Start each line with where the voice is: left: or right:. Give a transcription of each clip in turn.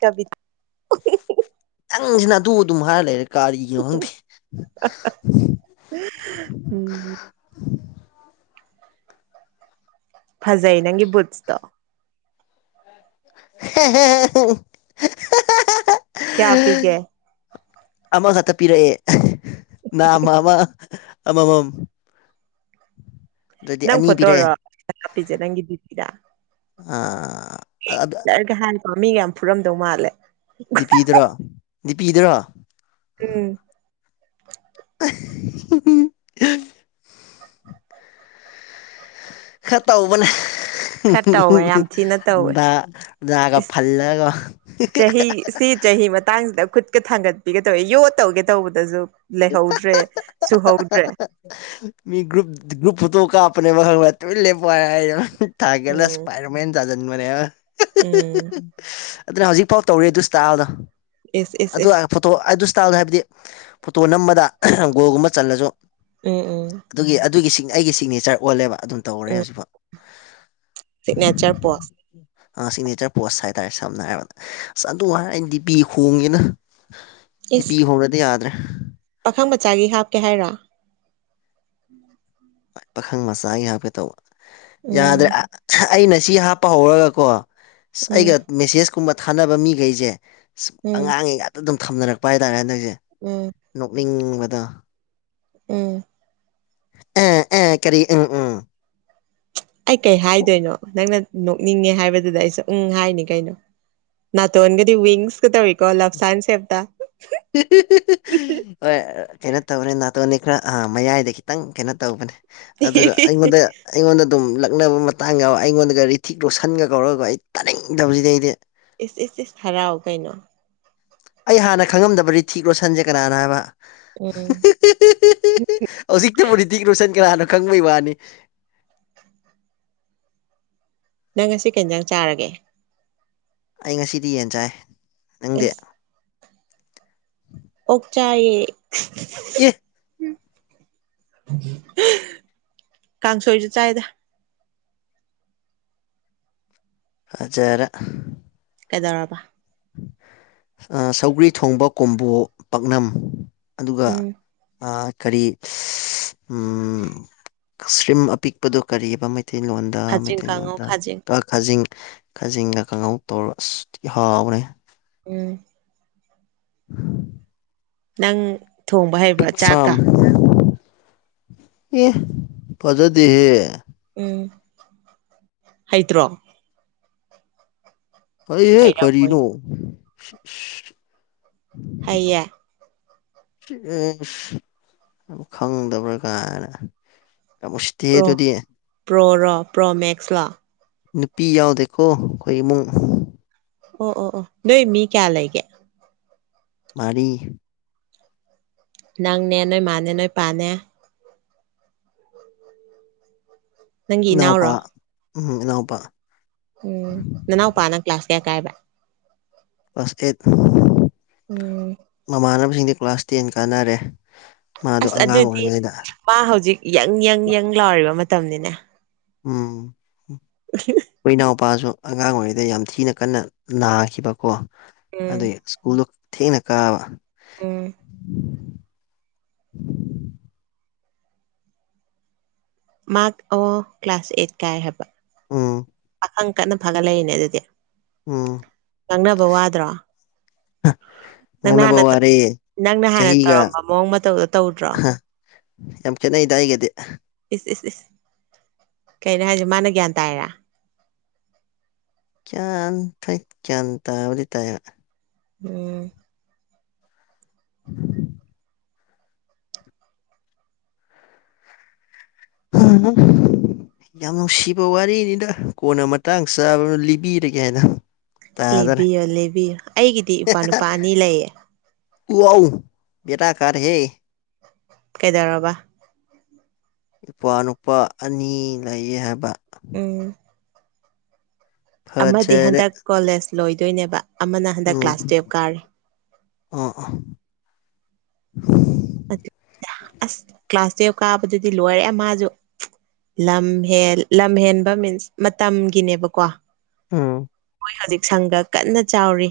right: ꯀꯕꯤ
left: ꯅꯪꯁꯤꯅ ꯑꯗꯨ ꯑꯗꯨꯝ ꯍꯥꯏꯔ ꯂꯩꯔꯦ ꯀꯥꯔꯤꯒꯤꯅꯣ ꯈꯪꯗꯦ [inaudible]
right: ꯎꯝ ꯐꯖꯩ ꯅꯪꯒꯤ ꯕꯨꯠꯁꯇꯣ
left: ꯍꯦꯍꯦ ꯍꯥꯍꯥꯍꯥ
right: ꯀꯌꯥ ꯄꯤꯒꯦ
left: ꯑꯃꯈꯛꯇ ꯄꯤꯔꯛꯑꯦ ꯅꯃꯥ ꯑꯃ ꯑꯃꯃꯥꯝ
right: ꯅꯪ
left: ꯑꯅꯤ ꯄꯤꯔꯛꯑꯦ
right: ꯐꯣꯇꯣꯔꯣ ꯍꯥꯄꯤꯁꯦ ꯅꯪꯒꯤ ꯗꯤꯄꯤꯗ
left: ꯑꯥ
right: ꯂꯔꯒ [inaudible] ꯍꯥꯟ ꯄꯃꯤꯒ ꯌꯥꯝ ꯐꯨꯔꯝꯗꯧ ꯃꯥꯜꯂꯦ
left: ꯗꯤꯄꯤꯗꯨꯔꯣ ꯗꯤꯄꯤꯗꯨꯔꯣ
right: ꯎꯝ
left: ꯎ ꯍꯤꯍꯤ ꯈ ꯇꯧꯕꯅꯦ
right: ꯈꯔ ꯇꯧꯋꯦ ꯌꯥꯝ ꯊꯤꯅ ꯇꯧꯋꯦ
left: ꯂꯒ ꯐꯜꯂꯒ
right: ꯁꯤꯠ ꯆꯍꯤ ꯃꯇꯥꯡꯁꯤꯗ ꯈꯨꯠꯀ ꯊꯥꯡꯒꯠꯄꯤꯒ ꯇꯧꯋꯦ ꯌꯣꯠ ꯇꯧꯒꯦ ꯇꯧꯕꯗꯁꯨ ꯂꯩꯍꯧꯗ꯭ꯔꯦ ꯁꯨꯍꯧꯗ꯭ꯔꯦ
left: ꯃꯤ ꯒ꯭ꯔꯨꯞ ꯒ꯭ꯔꯨꯞ ꯐꯣꯇꯣ ꯀꯥꯞꯄꯅꯦꯕ ꯈꯪꯉꯕ ꯇꯨꯃꯤꯟ ꯂꯦꯞꯄꯣ ꯍꯥꯏꯌꯦꯕ ꯃꯅꯥ ꯇꯥꯒꯦꯅ
right: ꯎꯝ
left: ꯏꯁꯄꯥꯏꯘ꯭ꯔꯃꯦꯟ ꯁꯥꯖꯤꯟꯕꯅꯦꯕ
right: ꯎꯝ
left: ꯑꯗꯨꯅ ꯍꯧꯖꯤꯛꯐꯥꯎ ꯇꯧꯔꯤ ꯑꯗꯨꯁꯇꯥꯜꯗꯣ
right: ꯏꯁ ꯏꯁ
left: ꯑꯗꯨ
right: ꯏꯁ
left: ꯐꯣꯇꯣ ꯑꯗꯨꯁꯇꯥꯜꯗꯣ ꯍꯥꯏꯕꯗꯤ ꯐꯣꯇꯣ ꯅꯝꯕꯗ ꯒꯣꯜꯒꯨꯝꯕ ꯆꯜꯂꯁꯨ
right: ꯎꯝ ꯎꯝ
left: ꯑꯗꯨꯒꯤ ꯑꯗꯨꯒꯤ ꯑꯩꯒꯤ ꯁꯤꯒꯅꯦꯆꯔ ꯑꯣꯜꯂꯦꯕ ꯑꯗꯨꯝ ꯇꯧꯔꯦ
right: ꯎꯝ
left: ꯍꯧꯖꯤꯛꯐꯥꯎ
right: ꯁꯤꯒꯅꯦꯆꯔ ꯄꯣꯁ
left: ꯁꯤꯒꯅꯦꯆꯔ ꯄꯣꯁ ꯍꯥꯏꯇꯥꯔꯦ ꯁꯝꯅ ꯍꯥꯏꯔꯕꯗ ꯑꯁ ꯑꯗꯨ ꯍꯥꯏꯔ ꯑꯩꯅ ꯗꯤꯄꯤ ꯈꯣꯡꯉꯦꯅ ꯗꯤꯄꯤ ꯈꯣꯡꯅꯗꯤ ꯌꯥꯗ꯭ꯔꯦ
right: ꯈꯪ ꯃꯆꯥꯒꯤ ꯍꯥꯞꯀꯦ ꯍꯥꯏꯔ
left: ꯄꯥꯈꯪ ꯃꯆꯥꯒꯤ ꯍꯥꯞꯀꯦ ꯇꯧꯕ ꯌꯥꯗ꯭ꯔꯦ
right: ꯎꯝ
left: ꯑꯩꯅ ꯁꯤ ꯍꯥꯞꯄ ꯍꯧꯔꯒꯀꯣ
right: ꯎꯝ
left: ꯑꯩꯒ ꯃꯦꯁꯦꯁꯀꯨꯝꯕ ꯊꯥꯅꯕ ꯃꯤꯈꯩꯁꯦ
right: ꯎꯝ
left: ꯑꯉꯥꯡꯒꯤ ꯉꯥꯛꯇ ꯑꯗꯨꯝ ꯊꯝꯅꯔꯛꯄ ꯍꯥꯏꯇꯥꯔꯦ ꯍꯟꯗꯛꯁꯦ
right: ꯎꯝ
left: ꯅꯣꯛꯅꯤꯡꯕꯗꯣ
right: ꯎꯝ
left: ꯑꯦ ꯑꯦ ꯀꯔꯤ ꯎꯝ ꯎꯝ
right: ꯑꯩ ꯀꯩ ꯍꯥꯏꯗꯣꯏꯅꯣ ꯅꯪꯅ ꯅꯣꯛꯅꯤꯡꯉꯦ ꯍꯥꯏꯕꯗꯨꯗ ꯑꯩꯁꯦ ꯎꯪ ꯍꯥꯏꯅꯤ ꯀꯩꯅꯣ ꯅꯇꯣꯟꯒꯗꯤ ꯋꯤꯡꯁ ꯀꯥ ꯇꯧꯋꯤꯀꯣ ꯂꯐꯁꯥꯏꯟ ꯁꯦꯕꯇ
left: ꯍꯤꯍꯤꯍꯤꯍꯤ ꯍꯣꯏ ꯀꯩꯅꯣ ꯇꯧꯕꯅꯦ ꯅꯥꯇꯣꯟꯅꯤ ꯈꯔ ꯑ ꯃꯌꯥꯏꯗ ꯈꯤꯇꯪ ꯀꯩꯅꯣ ꯇꯧꯕꯅꯦ ꯑꯗꯨ ꯑꯩꯉꯣꯟꯘ ꯑꯩꯉꯣꯟꯗ ꯑꯗꯨꯝ ꯂꯛꯅꯕ ꯃꯇꯥꯡ ꯌꯥꯎ ꯑꯩꯉꯣꯟꯗꯒ ꯔꯤꯊꯤꯛ ꯂꯣꯁꯟꯒ ꯀꯧꯔꯒ ꯑꯩ ꯇꯥꯅꯤꯡꯗꯕꯁꯤꯗꯤꯑꯩꯗꯤ
right: ꯏꯁ ꯏꯁ ꯏꯁ ꯍꯔꯥꯎ ꯀꯩꯅꯣ
left: ꯑꯩ ꯍꯥꯟꯅ ꯈꯪꯉꯝꯗꯕ ꯔꯤꯊꯤꯛ ꯔꯣꯁꯟꯁꯦ ꯀꯅꯥꯅꯣ ꯍꯥꯏꯕ
right: ꯎꯝ
left: ꯎ ꯍꯧꯖꯤꯛꯇꯕꯨꯗꯤ ꯔꯤꯇꯤꯛ ꯂꯣꯏꯁꯟ ꯀꯅꯥꯅꯣ ꯈꯪꯕꯩ ꯋꯥꯅꯤ
right: ꯅꯪ ꯉꯁꯤ ꯀꯩ ꯏꯟꯖꯥꯡ ꯆꯥꯔꯒꯦ
left: ꯑꯩ ꯉꯁꯤꯗꯤ ꯌꯦꯟ ꯆꯥꯏ ꯅꯪꯗꯤ
right: ꯑꯦꯁ ꯑꯣꯛ ꯆꯥꯏꯌꯦ
left: ꯑꯦ
right: ꯀꯥꯡꯁꯣꯏꯁꯨ ꯆꯥꯏꯗ
left: ꯐꯖꯔꯦ
right: ꯀꯩꯗꯧꯔꯕ
left: ꯁꯧꯒ꯭ꯔꯤ ꯊꯣꯡꯕ ꯀꯣꯝꯕꯣ ꯄꯥꯛꯅꯝ ꯑꯗꯨꯒ
right: ꯎꯝ
left: ꯑ ꯀꯔꯤ ꯎꯝ ꯀꯁꯔꯤꯝ ꯑꯄꯤꯛꯄꯗꯣ ꯀꯔꯤꯑꯕ ꯃꯩꯇꯩꯂꯣꯟꯗ
right: ꯈꯥꯖꯤꯡ ꯀꯥꯡꯉꯧ
left: ꯃꯩꯇꯩꯂꯣꯟꯗ
right: ꯈꯥꯖꯤꯡ
left: ꯈꯖꯤꯡ ꯈꯥꯖꯤꯡꯒ ꯀꯥꯡꯍꯧ ꯇꯧꯔ ꯑꯁ ꯊꯤ ꯍꯥꯎꯒꯔꯦ
right: ꯎꯝ
left: [unintelligible]
right: ꯅꯪ ꯊꯣꯡꯕ ꯍꯩꯕ꯭ꯔꯥ
left: ꯄꯤꯛ ꯐꯥꯝ
right: ꯆꯥꯛꯀ?
left: ꯑꯦ ꯐꯖꯗꯦꯍꯦ!
right: ꯎꯝ ꯍꯩꯇ꯭ꯔꯣ?
left: ꯍꯩꯍꯦ
right: ꯍꯩꯔꯝꯃꯣꯏ
left: ꯀꯔꯤꯅꯣ? ꯏꯁ
right: ꯍꯩꯌꯦ
left: ꯎꯝ ꯈꯪꯗꯕ꯭ꯔꯥ ꯀꯥꯏꯅ ꯌꯥꯝ ꯎꯁꯤꯠꯇꯤꯌꯦ
right: ꯄ꯭ꯔꯣ
left: ꯑꯗꯨꯗꯤ
right: ꯄ꯭ꯔꯣꯔꯣ ꯄ꯭ꯔꯣ ꯃꯦꯛꯁꯂꯣ?
left: ꯅꯨꯄꯤ ꯌꯥꯎꯗꯦꯀꯣ ꯑꯩꯈꯣꯏ ꯏꯃꯨꯡ꯫
right: ꯑꯣ ꯑꯣ ꯑꯣ ꯅꯣꯏ ꯃꯤ ꯀꯌꯥ ꯂꯩꯒꯦ?
left: ꯃꯔꯤ
right: ꯅꯪꯅꯦ ꯅꯣꯏ ꯃꯥꯅꯦ ꯅꯣꯏ ꯄꯥꯅꯦ ꯅꯪꯒꯤ
left: ꯏꯅꯥꯎꯄꯥ
right: ꯏꯅꯥꯎꯔꯣ
left: ꯎꯝ ꯏꯅꯥꯎꯄꯥ
right: ꯎꯝ ꯅꯅꯥꯎꯄꯥꯅ ꯀ꯭ꯂꯥꯁ ꯀꯌꯥ ꯀꯥꯏꯕ
left: ꯀ꯭ꯂꯥꯁ ꯑꯩꯠ
right: ꯎꯝ
left: ꯃꯃꯥꯟꯅꯕꯁꯤꯡꯗꯤ ꯀ꯭ꯂꯥꯁ ꯇꯦꯟ ꯀꯥꯟꯅꯔꯦ ꯃꯥꯗꯣ
right: ꯑꯁ
left: ꯑꯉꯥꯡ
right: ꯑꯗꯨꯗꯤ
left: ꯑꯣꯏꯔꯤꯉꯩꯗ
right: ꯃꯥ ꯍꯧꯖꯤꯛ ꯌꯪ ꯌꯪ ꯌꯪ ꯂꯥꯎꯔꯤꯕ ꯃꯇꯝꯅꯤꯅꯦ
left: ꯎꯝ ꯈꯣꯏ ꯏꯅꯥꯎꯄꯥꯁꯨ ꯑꯉꯥꯡ ꯑꯣꯏꯔꯤꯉꯩꯗ ꯌꯥꯝ ꯊꯤꯅ ꯀꯟꯅ ꯅꯥꯈꯤꯕꯀꯣ ꯑꯗꯨ
right: ꯎꯝ
left: ꯗꯩ ꯁ꯭ꯀꯨꯜꯗꯣ ꯊꯦꯡꯅ ꯀꯥꯕ
right: ꯎꯝ ꯃꯥ ꯑꯣ ꯀ꯭ꯂꯥꯁ ꯑꯩꯠ ꯀꯥꯏ ꯍꯥꯏꯕ
left: ꯎꯝ
right: ꯈꯪ ꯀꯟꯅ ꯐꯒꯠꯂꯛꯏꯅꯦ ꯑꯗꯨꯗꯤ
left: ꯎꯝ
right: ꯉꯥꯡꯅꯕ ꯋꯥꯗ꯭ꯔꯣ? ꯅꯪꯅ
left: ꯉꯥꯡꯅꯕ
right: ꯍꯥꯟꯅ ꯇ
left: ꯋꯥꯔꯦ
right: ꯅꯪꯅ ꯍꯥꯟꯅ
left: ꯆꯍꯤꯒ
right: ꯇꯧꯔꯝꯕ ꯃꯑꯣꯡ ꯃꯇꯧꯗꯣ ꯇꯧꯗ꯭ꯔꯣ?
left: ꯌꯥꯝ ꯈꯦꯠꯅꯩꯗꯥ ꯑꯩꯒꯗꯤ
right: ꯏꯁ ꯏꯁ ꯏꯁ! ꯀꯩꯅꯣ ꯍꯥꯏꯁꯦ ꯃꯥꯅ ꯒ꯭ꯌꯥꯟ ꯇꯥꯏꯔꯥ?
left: ꯒꯌꯥꯟ ꯍꯣꯏ ꯒꯌꯥꯟ ꯇꯥꯕꯗꯤ ꯇꯥꯏ
right: ꯎꯝ
left: [unintelligible] [unintelligible] ꯌꯥꯝ ꯅꯨꯡꯁꯤꯕ ꯋꯥꯔꯤꯅꯤꯗ ꯀꯣꯟꯅ ꯃꯇꯥꯡ ꯆꯥꯕꯗ ꯂꯤꯕꯤꯔꯒꯦ ꯍꯥꯏꯅ ꯇꯥꯗꯔꯦ
right: ꯂꯤꯕꯤꯌꯣ ꯂꯤꯕꯤꯌꯣ ꯑꯩꯒꯤꯗꯤ ꯏꯄ꯭ꯋꯥ ꯅꯨꯄꯥ ꯑꯅꯤ ꯂꯩꯌꯦ꯫
left: ꯋꯥꯎ! ꯕꯦꯔꯥ ꯀꯔꯦꯍꯦ꯫
right: ꯀꯩꯗꯧꯔꯕ?
left: ꯏꯄꯥ ꯅꯨꯨꯄꯥ ꯑꯅꯤ ꯂꯩꯌꯦ ꯍꯥꯏꯕ
right: ꯎꯝ ꯑꯃꯗꯤ
left: ꯐꯖꯔꯦ
right: ꯍꯟꯗꯛ ꯀꯣꯂꯦꯖ ꯂꯣꯏꯗꯣꯏꯅꯦꯕ꯫ ꯑꯃꯅ ꯍꯟꯗꯛ ꯀ꯭ꯂꯥꯁ
left: ꯎꯝ
right: ꯇꯨꯌꯦꯜꯞ ꯀꯥꯔꯤ
left: ꯎꯝ
right: ꯑꯁ! ꯀ꯭ꯂꯥꯁ ꯇꯨꯌꯦꯜꯞ ꯀꯥꯕꯗꯨꯗꯤ ꯂꯣꯏꯔꯦ ꯃꯥꯖꯨ꯫ ꯂꯝ ꯍꯦꯟ ꯂꯝ ꯍꯦꯟꯕ ꯃꯤꯟꯁ ꯃꯇꯝꯒꯤꯅꯦꯕꯀꯣ꯫
left: ꯑ
right: ꯍꯧꯖꯤꯛ ꯁꯪꯒ ꯀꯟꯅ ꯆꯥꯎꯔꯤ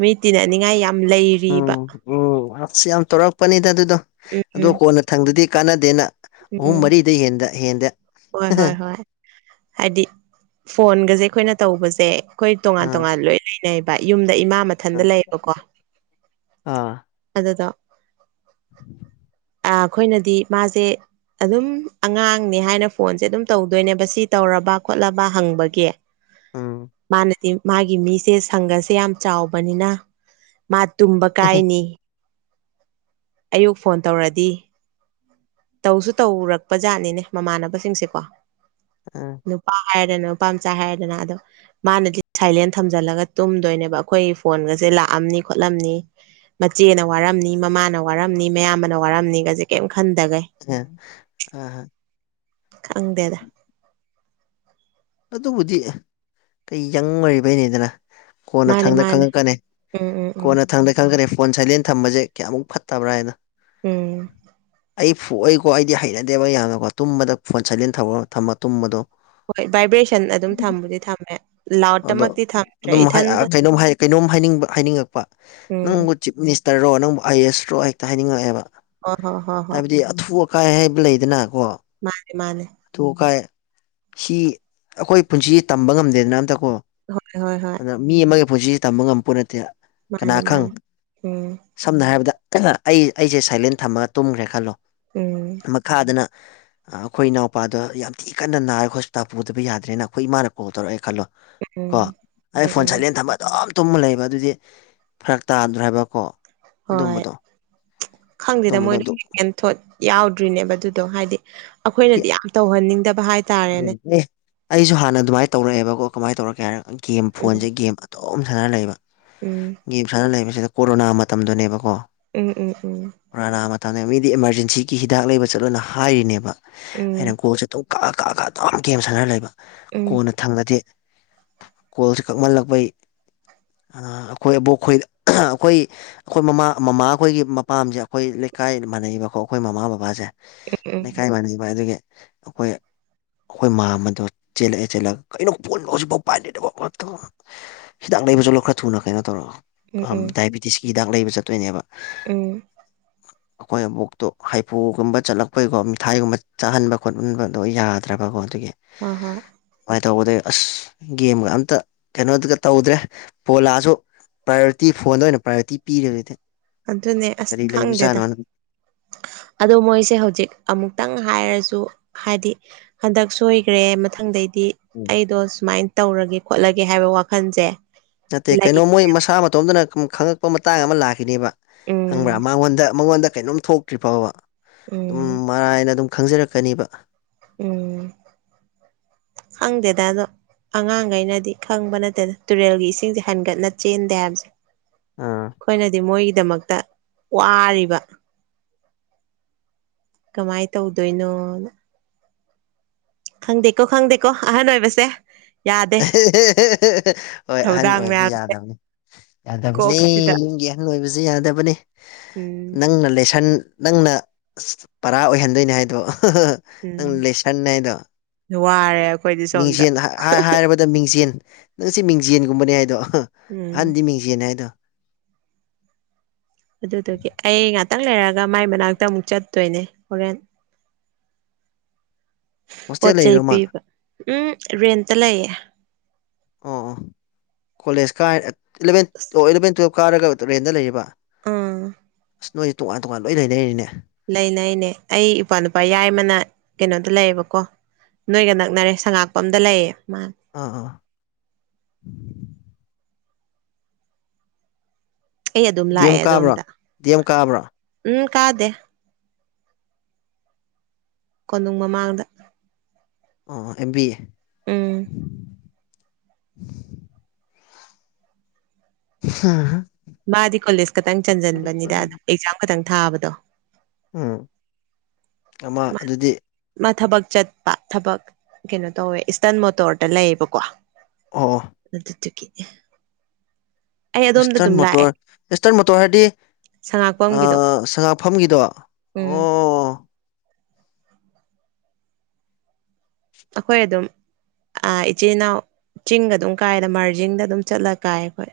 right: ꯃꯤ ꯇꯤꯟꯅꯅꯤꯡꯉꯥꯏ ꯌꯥꯝ ꯂꯩꯔꯤꯕ꯫
left: ꯎꯝ ꯎꯝ ꯑꯁ! ꯌꯥꯝ ꯇꯧꯔꯛꯄꯅꯤꯗ ꯑꯗꯨꯗꯣ ꯑꯗꯣ
right: ꯎꯝ
left: ꯀꯣꯟꯅ ꯊꯪꯗꯗꯤ ꯀꯥꯟꯅꯗꯦꯅ ꯑꯍꯨꯝ
right: ꯎꯝ
left: ꯃꯔꯤꯗꯩꯩ ꯍꯦꯟꯗ ꯍꯦꯟꯗꯦ
right: ꯍꯣꯏ ꯍꯣꯏ ꯍꯣꯏ ꯍꯥꯏꯗꯤ ꯐꯣꯟꯒꯖꯦ ꯑꯈꯣꯏꯅ ꯇꯧꯕꯖꯦ ꯈꯣꯏ ꯇꯣꯉꯥꯟ-
left: ꯑꯥ
right: ꯇꯣꯉꯥꯟ ꯂꯣꯏ ꯂꯩꯅꯩꯑꯦꯕ ꯌꯨꯝꯗ ꯏꯃꯥ ꯃꯊꯟꯇ ꯂꯩꯌꯦꯕꯀꯣ꯫
left: ꯑꯥ
right: ꯑꯗꯨꯗꯣ ꯑꯩꯈꯣꯏꯅꯗꯤ ꯃꯥꯖꯦ ꯑꯗꯨꯝ ꯑꯉꯥꯡꯅꯦ ꯍꯥꯏꯅ ꯐꯣꯟꯁꯦ ꯑꯗꯨꯝ ꯇꯧꯗꯣꯏꯅꯦꯕ ꯁꯤ ꯇꯧꯔꯕ ꯈꯣꯠꯂꯕ ꯍꯪꯕꯒꯤ꯫
left: ꯎꯝ
right: ꯃꯥꯅꯗꯤ ꯃꯥꯒꯤ ꯃꯤꯁꯦ ꯁꯪꯒꯁꯦ ꯌꯥꯝ ꯆꯥꯎꯕꯅꯤꯅ ꯃꯥ ꯇꯨꯝꯕ ꯀꯥꯏꯅꯤ ꯑꯌꯨꯛ ꯐꯣꯟ ꯇꯧꯔꯗꯤ ꯇꯧꯁꯨ ꯇꯧꯔꯛꯄ ꯖꯥꯠꯅꯤꯅꯦ ꯃꯃꯥꯟꯅꯕꯁꯤꯡꯁꯦꯀꯣ
left: ꯑ
right: ꯅꯨꯄꯥ ꯍꯥꯏꯔꯦ ꯅꯨꯄꯥ ꯃꯆꯥ ꯍꯥꯏꯔꯦꯗꯅ ꯑꯗꯣ ꯃꯥꯅꯗꯤ ꯁꯥꯏꯂꯦꯟ ꯊꯝꯖꯤꯜꯂꯒ ꯇꯨꯝꯗꯣꯏꯅꯦꯕ ꯑꯩꯈꯣꯏ ꯐꯣꯟꯒꯁꯦ ꯂꯥꯛꯑꯝꯅꯤ ꯈꯣꯠꯂꯝꯅꯤ ꯃꯆꯦꯅ ꯋꯥꯔꯝꯅꯤ ꯃꯃꯥꯅ ꯋꯥꯔꯝꯅꯤ ꯃꯌꯥꯝꯕꯅ ꯋꯥꯔꯝꯅꯤꯒꯁꯦ ꯀꯦꯝ ꯈꯟꯗꯒꯩ
left: ꯑ
right: ꯈꯪꯗꯦꯗ
left: ꯑꯗꯨꯕꯨꯗꯤ ꯀꯩ ꯌꯪ ꯑꯣꯏꯔꯤꯕꯩꯅꯤꯗꯅ ꯀꯣꯟꯅ
right: ꯃꯥꯅꯦ
left: ꯊꯪꯗ
right: ꯃꯥꯅꯦ
left: ꯈꯪꯉꯛꯀꯅꯤ
right: ꯎꯝ ꯎꯝ ꯎꯝ
left: ꯀꯣꯟꯅ ꯊꯪꯗ ꯈꯪꯈ꯭ꯔꯦ ꯐꯣꯟ ꯁꯥꯏꯂꯦꯟ ꯊꯝꯕꯁꯦ ꯀꯌꯥꯃꯨꯛ ꯐꯠꯇꯕ꯭ꯔꯥ ꯍꯥꯏꯅ
right: ꯎꯝ
left: ꯑꯩ ꯐꯨꯏꯀꯣ ꯑꯩꯗꯤ ꯍꯩꯅꯗꯦꯕ ꯌꯥꯝꯅꯀꯣ ꯇꯨꯝꯕꯗ ꯐꯣꯟ ꯁꯥꯏꯂꯦꯟ ꯊꯝꯃ ꯊꯝꯃ ꯇꯨꯝꯕꯗꯣ꯫
right: ꯍꯣꯏ ꯚꯥꯏꯕ꯭ꯔꯦꯁꯟ ꯑꯗꯨꯝ ꯊꯝꯕꯨꯗꯤ ꯊꯝꯃꯦ
left: ꯑꯗꯣ
right: ꯂꯥꯎꯠꯇꯃꯛꯇꯤ ꯊꯝꯗ꯭ꯔꯦ
left: ꯑꯗꯨꯝ
right: ꯏꯊꯟꯗ
left: ꯀꯩꯅꯣꯝ ꯀꯩꯅꯣꯝ ꯍꯥꯏꯅꯤꯡꯕ ꯍꯥꯏꯅꯤꯡꯉꯛꯄ
right: ꯎꯝ
left: ꯅꯪꯕꯨ ꯆꯤꯞ ꯃꯤꯅꯤꯁꯇꯔꯣ ꯅꯪꯕꯨ ꯑꯥꯏ ꯑꯦ ꯑꯦꯁꯔꯣ ꯍꯦꯛꯇ ꯍꯥꯏꯅꯤꯡꯉꯛꯑꯦꯕ
right: ꯍꯣꯏ ꯍꯣꯏ ꯍꯣꯏ ꯍꯣꯏ
left: ꯍꯥꯏꯕꯗꯤ ꯑꯊꯨꯕ ꯀꯥꯏ ꯍꯥꯏꯕ ꯂꯩꯗꯅꯀꯣ
right: ꯃꯥꯅꯦ ꯃꯥꯅꯦ
left: ꯑꯊꯨ ꯀꯥꯏ ꯁꯤ ꯑꯈꯣꯏ ꯄꯨꯟꯁꯤꯁ ꯇꯝꯕ ꯉꯝꯗꯦꯗꯅ ꯑꯝꯇ ꯀꯣ
right: ꯍꯣꯏ ꯍꯣꯏ ꯍꯣꯏ
left: ꯃꯤ ꯑꯃꯒꯤ ꯄꯨꯟꯁꯤꯁꯤ ꯇꯝꯕ ꯉꯝꯕꯄꯣꯠ ꯅꯠꯇꯦ ꯀꯅꯥ
right: ꯃꯥꯅꯦ
left: ꯈꯪ
right: ꯃꯥꯅꯦ ꯎꯝ
left: ꯁꯝꯅ ꯍꯥꯏꯔꯕꯗ ꯑꯩ ꯑꯩꯁꯦ ꯁꯥꯏꯂꯦꯟ ꯊꯝꯃꯒ ꯇꯨꯝꯈ꯭ꯔꯦ ꯈꯜꯂꯣ
right: ꯎꯝ
left: ꯃꯈꯥꯗꯅ ꯑꯩꯈꯣꯏ ꯏꯅꯥꯎꯄꯥꯗ ꯌꯥꯝ ꯊꯤ ꯀꯟꯅ ꯅꯥꯔꯦ ꯍꯣꯁꯄꯤꯇꯥꯜ ꯄꯨꯗꯕ ꯌꯥꯗ꯭ꯔꯦꯅ ꯑꯩꯈꯣꯏ ꯏꯃꯥꯅ ꯀꯣꯜ ꯇꯧꯔꯛꯑꯦ ꯈꯜꯂꯣ
right: ꯎꯝ
left: ꯀꯣ
right: ꯎꯝ
left: ꯑꯩ ꯐꯣꯟ
right: ꯎꯝ
left: ꯁꯥꯏꯂꯦꯟ ꯊꯝꯃ ꯇꯨꯝ ꯇꯨꯝꯃ ꯂꯩꯕ ꯑꯗꯨꯗꯤ ꯐꯔꯛ ꯇꯥꯗ꯭ꯔ ꯍꯥꯏꯕꯀꯣ
right: ꯍꯣꯏ
left: ꯑꯗꯨꯝꯕꯗꯣ
right: ꯈꯪꯗꯦꯗ
left: ꯑꯗꯨꯝꯕꯗꯣ
right: ꯃꯣꯏꯅ
left: ꯑꯗꯨ
right: ꯀꯦꯟ ꯊꯣꯠ ꯌꯥꯎꯗ꯭ꯔꯤꯅꯦꯕ ꯑꯗꯨꯗꯣ ꯍꯥꯏꯗꯤ ꯑꯩꯈꯣꯏꯅꯗꯤ ꯌꯥꯝ ꯇꯧꯍꯟꯅꯤꯡꯗꯕ ꯍꯥꯏꯇꯥꯔꯦꯅꯦ
left: ꯑꯦ ꯑꯩꯁꯨ ꯍꯥꯟꯅ ꯑꯗꯨꯃꯥꯏꯅ ꯇꯧꯔꯛꯑꯦꯕꯀꯣ ꯀꯃꯥꯏꯅ ꯇꯧꯔꯀꯦ ꯍꯥꯏꯔ ꯒꯦꯝ
right: ꯎꯝ
left: ꯐꯣꯟꯁꯦ ꯒꯦꯝ ꯇꯣꯝ ꯁꯅꯔ ꯂꯩꯕ
right: ꯎꯝ
left: ꯒꯦꯝ ꯁꯥꯅ ꯂꯩꯕꯁꯤꯗ ꯀꯣꯔꯣꯅꯥ ꯃꯇꯝꯗꯅꯦꯕꯀꯣ
right: ꯎꯝ ꯎꯝ ꯎꯝ
left: ꯀꯣꯔꯣꯅꯥ ꯃꯇꯝꯅꯦ ꯃꯤꯗꯤ ꯏꯃꯥꯔꯖꯦꯟꯁꯤꯒꯤ ꯍꯤꯗꯥꯛ ꯂꯩꯕ ꯆꯠꯂꯣꯅ ꯍꯥꯏꯔꯤꯅꯦꯕ
right: ꯎꯝ
left: ꯑꯩꯅ ꯀꯣꯜ ꯁꯦꯇꯧ ꯀꯥ ꯀꯥ ꯑꯗꯨꯝ ꯒꯦꯝ ꯁꯥꯟꯅꯔ ꯂꯩꯕ
right: ꯎꯝ
left: ꯀꯣꯟꯅ ꯊꯪꯗꯗꯤ ꯀꯦꯜꯁꯦ ꯀꯛꯃꯜꯂꯛꯄꯩ ꯑꯥ ꯑꯩꯈꯣꯏ ꯑꯕꯣꯛꯈꯣꯏ [unintelligible] ꯑꯩꯈꯣꯏ ꯑꯩꯈꯣꯏ ꯃꯃꯥ ꯃꯃꯥꯈꯣꯏꯒꯤ ꯃꯄꯥꯝꯁꯦ ꯑꯩꯈꯣꯏ ꯂꯩꯀꯥꯏ ꯃꯥꯟꯅꯩꯕꯀꯣ ꯑꯩꯈꯣꯏ ꯃꯃꯥ ꯕꯕꯥꯁꯦ
right: ꯎꯝ ꯎꯝ
left: ꯂꯩꯀꯥꯏ ꯃꯥꯟꯅꯕ ꯑꯗꯨꯒꯤ ꯑꯩꯈꯣꯏ ꯑꯩꯈꯣꯏ ꯃꯥꯝꯃꯗꯣ ꯆꯦꯜꯂꯛꯑꯦ ꯆꯦꯜꯂꯒ ꯀꯩꯅꯣ ꯐꯣꯟꯕꯣ ꯍꯧꯖꯤꯛꯐꯥꯎ ꯄꯥꯏꯗ꯭ꯔꯤꯗꯨꯕꯣ ꯈꯣꯠꯇꯨꯕꯣ ꯍꯤꯗꯥꯛ ꯂꯩꯕ ꯆꯠꯂꯣ ꯈꯔ ꯊꯨꯅ ꯀꯩꯅꯣ ꯇꯧꯔꯒ
right: ꯎꯝ ꯎꯝ
left: ꯗꯥꯏꯕꯤꯇꯤꯁꯀꯤ ꯍꯤꯗꯥꯛ ꯂꯩꯕ ꯆꯠꯇꯣꯏꯅꯦꯕ
right: ꯎꯝ
left: ꯑꯩꯈꯣꯏ ꯑꯕꯨꯛꯇꯣ ꯍꯥꯏꯐꯨꯒꯨꯝꯕ ꯆꯠꯂꯛꯄꯩꯀꯣ ꯃꯤꯊꯥꯏꯒꯨꯝꯕ ꯆꯥꯍꯟꯕ ꯈꯣꯠꯍꯟꯕꯗꯣ ꯌꯥ ꯇ꯭ꯔꯒꯀꯣ ꯑꯗꯨꯒꯤ
right: ꯍ ꯍ
left: ꯑꯗꯨꯃꯥꯏꯅ ꯇꯧꯕꯗ ꯑꯁ ꯒꯦꯝꯒ ꯑꯝꯇ ꯀꯩꯅꯣꯗꯨꯒ ꯇꯧꯗ꯭ꯔꯦ ꯄꯣꯂꯥꯁꯨ ꯄ꯭ꯔꯥꯏꯌꯣꯔꯤꯇꯤ ꯐꯣꯟꯗ ꯑꯣꯏꯅ ꯄ꯭ꯔꯥꯏꯌꯣꯔꯤꯇꯤ ꯄꯤꯔꯤꯗꯨꯗꯤ
right: ꯑꯗꯨꯅꯦ ꯑꯁ ꯈꯪꯗꯦꯗ ꯑꯗꯣ ꯃꯣꯏꯁꯦ ꯍꯧꯖꯤꯛ ꯑꯃꯨꯛꯇꯪ ꯍꯥꯏꯔꯁꯨ ꯍꯥꯏꯗꯤ ꯍꯟꯗꯛ ꯁꯣꯏꯈ꯭ꯔꯦ ꯃꯊꯪꯗꯩꯗꯤ ꯑꯩꯗꯣ ꯁꯨꯃꯥꯏꯅ ꯇꯧꯔꯒꯦ ꯈꯣꯠꯂꯒꯦ ꯍꯥꯏꯕ ꯋꯥꯈꯜꯁꯦ
left: ꯅꯠꯇꯦ
right: ꯂꯩ
left: ꯀꯩꯅꯣ ꯃꯣꯏ ꯃꯁꯥ ꯃꯇꯣꯝꯇꯅ ꯈꯪꯉꯛꯄ ꯃꯇꯥꯡ ꯑꯃ ꯂꯥꯛꯈꯤꯅꯦꯕ ꯍꯪꯕ꯭ꯔꯥ
right: ꯎꯝ
left: ꯃꯉꯣꯟꯗ ꯃꯉꯣꯟꯗ ꯀꯩꯅꯣꯝ ꯊꯣꯛꯇ꯭ꯔꯤ ꯐꯥꯎꯕ ꯑꯗꯨꯝ
right: ꯎꯝ
left: ꯃꯔꯥꯏꯅ ꯑꯗꯨꯝ ꯈꯪꯖꯔꯛꯀꯅꯤꯕ
right: ꯎꯝ ꯈꯪꯗꯦꯗꯥ ꯑꯗꯣ ꯑꯉꯥꯡꯒꯩꯅꯗꯤ ꯈꯪꯕ ꯅꯠꯇꯦꯗ ꯇꯨꯔꯦꯜꯒꯤ ꯏꯁꯤꯡꯁꯦ ꯍꯟꯒꯠꯅ ꯆꯦꯟꯗꯦ ꯍꯥꯏꯕꯁꯦ꯫ ꯈꯣꯏꯅꯗꯤ ꯃꯣꯏꯒꯤꯗꯃꯛꯇ ꯋꯥꯔꯤꯕ꯫ ꯀꯃꯥꯏ ꯇꯧꯗꯣꯏꯅꯣꯅ ꯈꯪꯗꯦꯀꯣ ꯈꯪꯗꯦꯀꯣ ꯑꯍꯟ ꯑꯣꯏꯕꯁꯦ ꯌꯥꯗꯦ
left: ꯍꯣꯏ ꯑꯍꯟ
right: ꯊꯧꯗꯥꯡ
left: ꯑꯣꯏꯕꯁꯦ
right: ꯃꯌꯥꯝꯁꯦ
left: ꯌꯥꯗꯕꯅꯤ ꯌꯥꯗꯕꯅꯦ
right: ꯀꯣꯛꯁꯤꯗ
left: ꯌꯨꯝꯒꯤ ꯑꯣꯏꯕꯁꯤ ꯌꯥꯗꯕꯅꯤ
right: ꯎꯝ
left: ꯅꯪꯅ ꯂꯦꯁꯟ ꯅꯪꯅ ꯄꯔꯥ ꯑꯣꯏꯍꯟꯗꯣꯏꯅꯤ ꯍꯥꯏꯗꯣ
right: ꯎꯝ
left: ꯅꯪ ꯂꯦꯁꯟ ꯍꯥꯢꯗꯣ
right: ꯋꯥꯔꯦ ꯑꯩꯈꯣꯏꯗꯤ
left: [unintelligible]
right: ꯁꯣꯝꯗ
left: ꯍꯥꯏꯔꯕꯗ ꯃꯤꯡꯖꯦꯟ ꯅꯪꯁꯤ ꯃꯤꯡꯖꯦꯟꯒꯨꯝꯕꯅꯦ ꯍꯥꯏꯗꯣ
right: ꯎꯝ
left: ꯑꯍꯟꯗꯤ ꯃꯤꯡꯖꯦꯟ ꯍꯥꯏꯗꯣ
right: ꯑꯗꯨꯗꯨꯒꯤ ꯑꯩ ꯉꯥꯛꯇꯪ ꯂꯩꯔꯒ ꯃꯥꯏ ꯃꯅꯥꯛꯇ ꯑꯃꯨꯛ ꯆꯠꯇꯣꯏꯅꯦ ꯍꯣꯔꯦꯟ ꯄꯣꯠ
left: ꯍꯣꯁꯇꯦꯜ
right: ꯆꯩꯩ
left: ꯂꯩꯔꯣꯃ
right: ꯄꯤꯕ ꯎꯝ ꯔꯦꯟꯇ ꯂꯩꯌꯦ
left: ꯑꯣ ꯑꯣ ꯀꯣꯂꯦꯖ ꯀꯥꯏ ꯏꯂꯚꯦꯟ
right: ꯑꯁ
left: ꯑꯣ ꯏꯂꯚꯦꯟ ꯇ꯭ꯋꯦꯞ ꯀꯥꯔꯒ ꯇꯨꯔꯦꯟꯗ ꯂꯩꯔꯤꯕ
right: ꯑꯥ
left: ꯑꯁ ꯅꯣꯏꯁꯦ ꯇꯣꯉꯥꯟ ꯇꯣꯉꯥꯟ ꯂꯣꯏ ꯂꯩꯅꯔꯤꯅꯦ
right: ꯂꯩꯅꯩꯅꯦ ꯑꯩ ꯏꯄ꯭ꯋꯥ ꯅꯨꯄꯥ ꯌꯥꯏꯃꯅ ꯀꯩꯅꯣꯗ ꯂꯩꯌꯦꯕꯀꯣ ꯅꯣꯏꯒ ꯅꯛꯅꯔꯦ ꯁꯉꯥꯛꯄꯝꯗ ꯂꯩꯌꯦ ꯃꯥ
left: ꯑꯥ ꯑꯥ
right: ꯑꯩ ꯑꯗꯨꯝ
left: ꯗꯤ
right: ꯂꯥꯛꯑꯦ
left: ꯑꯦꯝ ꯀꯥꯕ꯭ꯔꯣ
right: ꯑꯗꯣꯝꯗ
left: ꯗꯤ ꯑꯦꯝ ꯀꯥꯕ꯭ꯔꯣ
right: ꯎꯝ ꯀꯥꯗꯦ꯫ ꯀꯣꯅꯨꯡ ꯃꯃꯥꯡꯗ
left: ꯑꯣ ꯑꯦꯝ ꯕꯤ ꯑꯦ
right: ꯎꯝ
left: [unintelligible]
right: ꯃꯥꯗꯤ ꯀꯣꯂꯦꯖ ꯈꯛꯇꯪ ꯆꯟꯖꯟꯕꯅꯤꯗ ꯑꯗꯨꯝ ꯑꯦꯛꯖꯥꯝ ꯈꯛꯇꯪ ꯊꯥꯕꯗꯣ
left: ꯎꯝ ꯑꯃ
right: ꯃꯥ
left: ꯑꯗꯨꯗꯤ
right: ꯃꯥ ꯊꯕꯛ ꯆꯠꯄ ꯊꯕꯛ ꯀꯩꯅꯣ ꯇꯧꯋꯦ ꯏꯁꯇꯔꯟ ꯃꯣꯇꯣꯔꯗ ꯂꯩꯌꯦꯕꯀꯣ꯫
left: ꯑꯣ
right: ꯑꯗꯨꯗꯨ ꯒꯤ
left: ꯏꯁꯇꯔꯟ
right: ꯂꯥꯛꯑꯦ
left: ꯃꯣꯇꯣꯔ ꯏꯁꯇꯔꯟ ꯃꯣꯇꯣꯔ ꯍꯥꯏꯗꯤ ꯑ
right: ꯁꯉꯥꯛꯄꯝꯒꯤꯗꯣ
left: ꯁꯉꯥꯛꯐꯝꯒꯤꯗꯣ
right: ꯎꯝ
left: ꯑꯣ
right: ꯑꯩꯈꯣꯏ ꯑꯗꯨꯝ ꯏꯆꯤꯜ ꯏꯅꯥꯎ ꯆꯤꯡꯒ ꯑꯗꯨꯝ ꯀꯥꯏꯗ ꯃꯥꯔꯖꯤꯡꯗ ꯑꯗꯨꯝ ꯆꯠꯂ ꯀꯥꯏ ꯑꯩꯈꯣꯏ꯫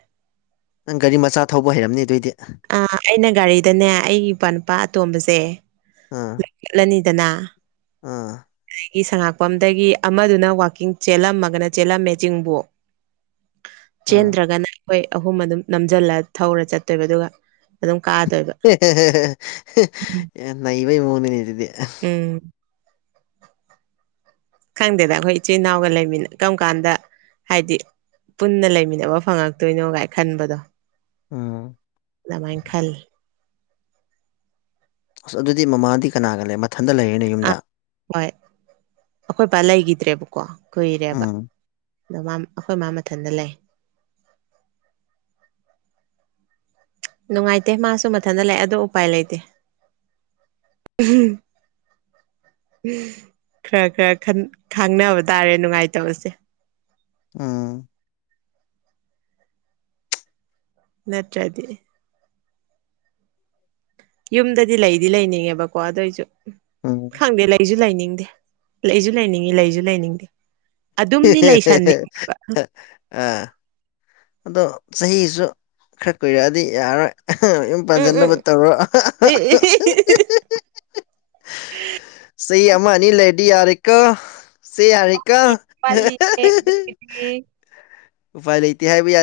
left: ꯅꯪ ꯒꯥꯔꯤ ꯃꯆꯥ ꯊꯧꯕ ꯍꯩꯔꯝꯅꯤ ꯑꯗꯨꯏꯗꯤ꯫
right: ꯑ ꯑꯩꯅ ꯒꯥꯔꯤꯗꯅꯦ ꯑꯩꯒꯤ ꯏꯄꯥ ꯅꯨꯄꯥ ꯑꯇꯣꯝꯕꯁꯦ
left: ꯑ
right: ꯌꯦꯠꯂꯅꯤꯗꯅ
left: ꯑꯥ
right: ꯑꯗꯒꯤ ꯁꯪꯉꯥꯛꯄꯝꯗꯒꯤ ꯑꯃꯗꯨꯅ ꯋꯥꯛꯀꯤꯡ ꯆꯦꯜꯂꯝꯃꯒꯅ ꯆꯦꯜꯂꯝꯃꯦ ꯆꯤꯡꯕꯨ
left: [inaudible]
right: ꯆꯦꯟꯗ꯭ꯔꯒꯅ ꯑꯩꯈꯣꯏ ꯑꯍꯨꯝ ꯑꯗꯨꯝ ꯅꯝꯖꯜꯂ ꯊꯧꯔ ꯆꯠꯇꯣꯏꯕ ꯑꯗꯨꯒ ꯑꯗꯨꯝ ꯀꯥꯗꯣꯏꯕ꯫
left: ꯅꯩꯕꯩ ꯃꯑꯣꯡꯅꯤꯅꯦ ꯑꯗꯨꯗꯤ
right: ꯎꯝ
left: [inaudible]
right: ꯈꯪꯗꯦꯗ ꯑꯩꯈꯣꯏ ꯏꯆꯤꯜ ꯏꯅꯥꯎꯒ ꯂꯩꯃꯤꯅ ꯀꯔꯝ ꯀꯥꯟꯗ ꯍꯥꯏꯗꯤ ꯄꯨꯟꯅ ꯂꯩꯃꯤꯟꯅꯕ ꯐꯪꯉꯛꯇꯣꯏꯅꯣ ꯀꯥꯏ ꯈꯟꯕꯗꯣ
left: ꯎꯝ
right: ꯑꯗꯨꯃꯥꯏꯅ ꯈꯜꯂꯤ
left: ꯑꯁ ꯑꯗꯨꯗꯤ ꯃꯃꯥꯗꯤ ꯀꯅꯥꯒ ꯂꯩ ꯃꯊꯟꯗ ꯂꯩꯔꯅꯤ꯫
right: ꯑꯥ ꯍꯣꯏ ꯑꯈꯣꯏꯄꯥ ꯂꯩꯈꯤꯗ꯭ꯔꯦꯕꯀꯣ ꯀꯨꯏꯔꯦꯕ꯫
left: ꯎꯝ
right: ꯑꯗꯣ ꯑꯩꯈꯣꯏ ꯃꯥ ꯃꯊꯟꯇ ꯂꯩ꯫ ꯅꯨꯡꯉꯥꯏꯇꯦ ꯃꯥꯁꯨ ꯃꯊꯟꯇ ꯂꯥꯛꯑꯦ ꯑꯗ ꯎꯄꯥꯏ ꯂꯩꯇꯦ꯫ ꯈꯔ ꯈꯔ ꯈꯪꯅꯕ ꯇꯥꯔꯦ ꯅꯨꯡꯉꯥꯏꯇꯕꯁꯦ
left: ꯎꯝ
right: ꯅꯠꯇ꯭ꯔꯗꯤ ꯌꯨꯝꯗꯗꯤ ꯂꯩꯗꯤ ꯂꯩꯅꯤꯡꯉꯦꯕꯀꯣ ꯑꯗꯨꯏꯁꯨ
left: ꯎꯝ
right: ꯈꯪꯗꯦ ꯂꯩꯁꯨ ꯂꯩꯅꯤꯡꯗꯦ ꯂꯩꯁꯨ ꯂꯩꯅꯤꯡꯉꯤ ꯂꯩꯁꯨ ꯂꯩꯅꯤꯡꯗꯦ
left: ꯍꯦ
right: ꯑꯗꯨꯝꯗꯤ
left: ꯍꯦ
right: ꯂꯩꯁꯟꯅꯤꯡꯕ
left: ꯍꯦ ꯑꯥ ꯑꯗꯣ ꯆꯍꯤꯁꯨ ꯈꯔ ꯀꯨꯏꯔꯛꯑꯗꯤ ꯌꯥꯔꯔꯣꯏ ꯌꯨꯝ
right: ꯎꯝ ꯎꯝ
left: ꯄꯥꯟꯖꯤꯟꯅꯕ ꯇꯧꯔꯣ ꯆꯍꯤ ꯑꯃ ꯑꯃꯅꯤ ꯂꯩꯔꯗꯤ ꯌꯥꯔꯦꯀꯣ ꯆꯦ ꯌꯔꯦꯀꯣ
right: ꯄꯠꯂꯤꯅꯦ [unintelligible]
left: ꯎꯄꯥꯏ ꯂꯩꯇꯦ ꯍꯥꯏꯕ ꯌꯥ